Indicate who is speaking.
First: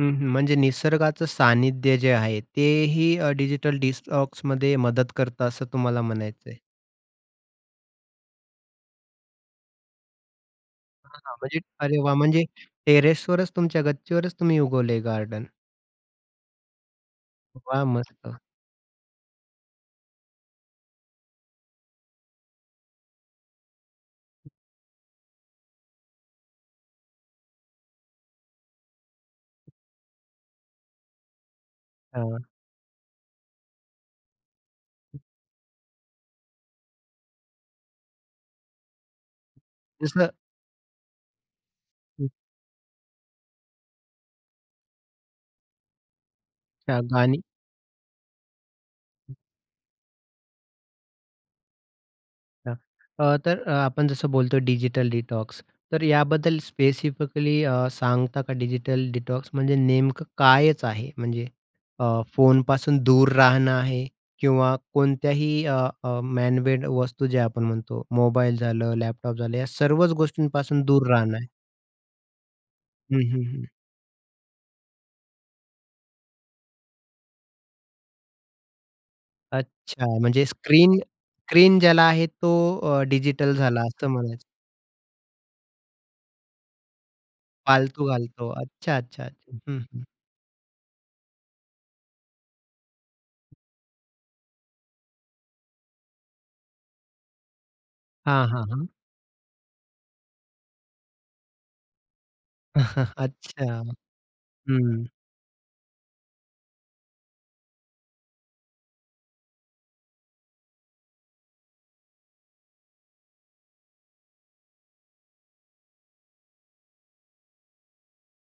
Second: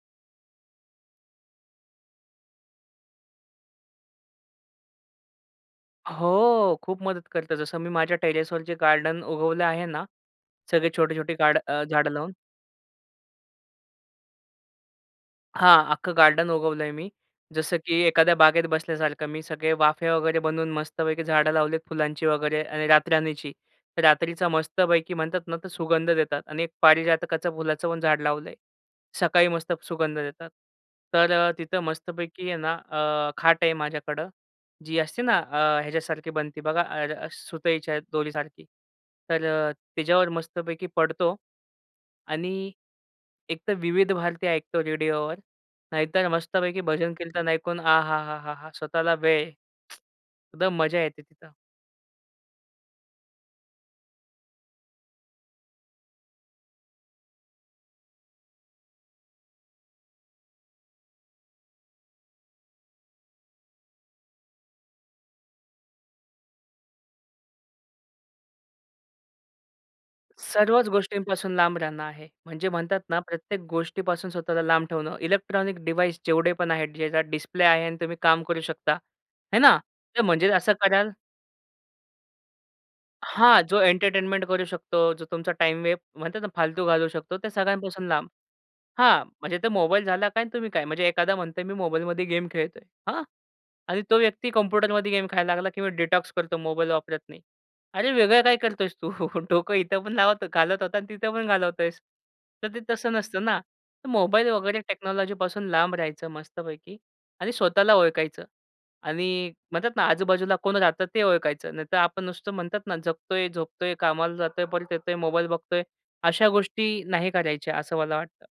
Speaker 1: हं, हं. म्हणजे निसर्गाचं सानिध्य जे आहे, ते ही अ, डिजिटल डिटॉक्समध्ये मदत करतं असं तुम्हाला म्हणायचं आहे.
Speaker 2: हो, खूप मदत करतात. जसं मी माझ्या टेरेसवर जे गार्डन उगवले आहे ना, सगळे छोटे छोटे
Speaker 1: हां,
Speaker 2: गाड
Speaker 1: म्हणजे.
Speaker 2: अ,
Speaker 1: अरे
Speaker 2: झाडं
Speaker 1: वाह!
Speaker 2: लावून.
Speaker 1: म्हणजे टेरेसवरच, तुमच्या गच्चीवरच तुम्ही उगवलय गार्डन.
Speaker 2: हां, अख्ख गार्डन उगवलंय मी. जसं
Speaker 1: वाह!
Speaker 2: की एखाद्या
Speaker 1: मस्त.
Speaker 2: बागेत बसल्यासारखं मी सगळे वाफे वगैरे बनवून मस्तपैकी झाडं लावलीत फुलांची वगैरे आणि रातराणीची. तर रात्रीचा मस्तपैकी म्हणतात ना, तर सुगंध देतात आणि एक पारिजातकाचं फुलाचं पण झाड लावलंय. सकाळी मस्त सुगंध देतात. तर अ, तिथं
Speaker 1: हां.
Speaker 2: मस्तपैकी आहे ना, अ, खाट आहे माझ्याकडं जी असते ना, अ, ह्याच्यासारखी बनती बघा अर अ, सुतईच्या दोरीसारखी. तर अ, तिच्यावर
Speaker 1: जसं,
Speaker 2: मस्तपैकी पडतो
Speaker 1: हं.
Speaker 2: आणि एकतर विविध भारती ऐकतो रेडिओवर, नाहीतर मस्तपैकी
Speaker 1: हां,
Speaker 2: भजन
Speaker 1: गाणी.
Speaker 2: कीर्तन ऐकून आहा हां हां स्वतःला वेळ. एकदम मजा येते तिथं.
Speaker 1: अच्छा अ, तर अ, आपण जसं बोलतो डिजिटल डिटॉक्स तर याबद्दल स्पेसिफिकली अ, सांगता का डिजिटल डिटॉक्स म्हणजे नेमकं कायच आहे, म्हणजे अ, फोनपासून दूर राहणं आहे किंवा कोणत्याही अ, अ, मॅन मेड वस्तू ज्या आपण म्हणतो मोबाईल झालं, लॅपटॉप झालं या सर्वच गोष्टींपासून
Speaker 2: सर्वच
Speaker 1: दूर राहणं आहे.
Speaker 2: गोष्टींपासून लांब राहणं आहे. म्हणजे म्हणतात ना,
Speaker 1: हं, हं,
Speaker 2: प्रत्येक
Speaker 1: हं.
Speaker 2: गोष्टीपासून स्वतःला लांब ठेवणं. इलेक्ट्रॉनिक डिव्हाइस जेवढे पण आहेत, ज्याचा डिस्प्ले आहे आणि तुम्ही काम करू शकता आहे ना,
Speaker 1: अच्छा.
Speaker 2: तर
Speaker 1: म्हणजे
Speaker 2: म्हणजे असं
Speaker 1: स्क्रीन
Speaker 2: कराल
Speaker 1: स्क्रीन ज्याला आहे तो अ, डिजिटल
Speaker 2: हां. जो
Speaker 1: झाला असं म्हणायचं.
Speaker 2: एंटरटेनमेंट करू शकतो, जो तुमचा टाईम वे म्हणतात ना, फालतू घालवू शकतो. त्या
Speaker 1: फालतू
Speaker 2: सगळ्यांपासून लांब.
Speaker 1: घालतो. अच्छा
Speaker 2: हां,
Speaker 1: अच्छा,
Speaker 2: म्हणजे
Speaker 1: अच्छा.
Speaker 2: ते
Speaker 1: हं,
Speaker 2: मोबाईल
Speaker 1: हं.
Speaker 2: झाला काय आणि तुम्ही काय, म्हणजे एखादा म्हणतोय मी मोबाईलमध्ये गेम खेळतोय. हां आणि तो व्यक्ती कॉम्प्युटरमध्ये गेम खेळायला लागला किंवा डिटॉक्स करतो मोबाईल वापरत नाही. अरे, वेगळं
Speaker 1: हां,
Speaker 2: काय
Speaker 1: हां, हां.
Speaker 2: करतोयस तू? डोकं इथं पण लावत घालत होता आणि तिथं पण घालवतोयेस. तर ते तसं नसतं ना.
Speaker 1: अच्छा.
Speaker 2: तर मोबाईल वगैरे
Speaker 1: हं.
Speaker 2: टेक्नॉलॉजीपासून लांब राहायचं मस्तपैकी आणि स्वतःला ओळखायचं आणि म्हणतात ना, आजूबाजूला कोण राहतं ते ओळखायचं, नाहीतर आपण नुसतं म्हणतात ना, जगतोय, झोपतोय, कामाला जातोय, परत येतोय, मोबाईल बघतोय. अशा गोष्टी नाही करायच्या असं मला वाटतं.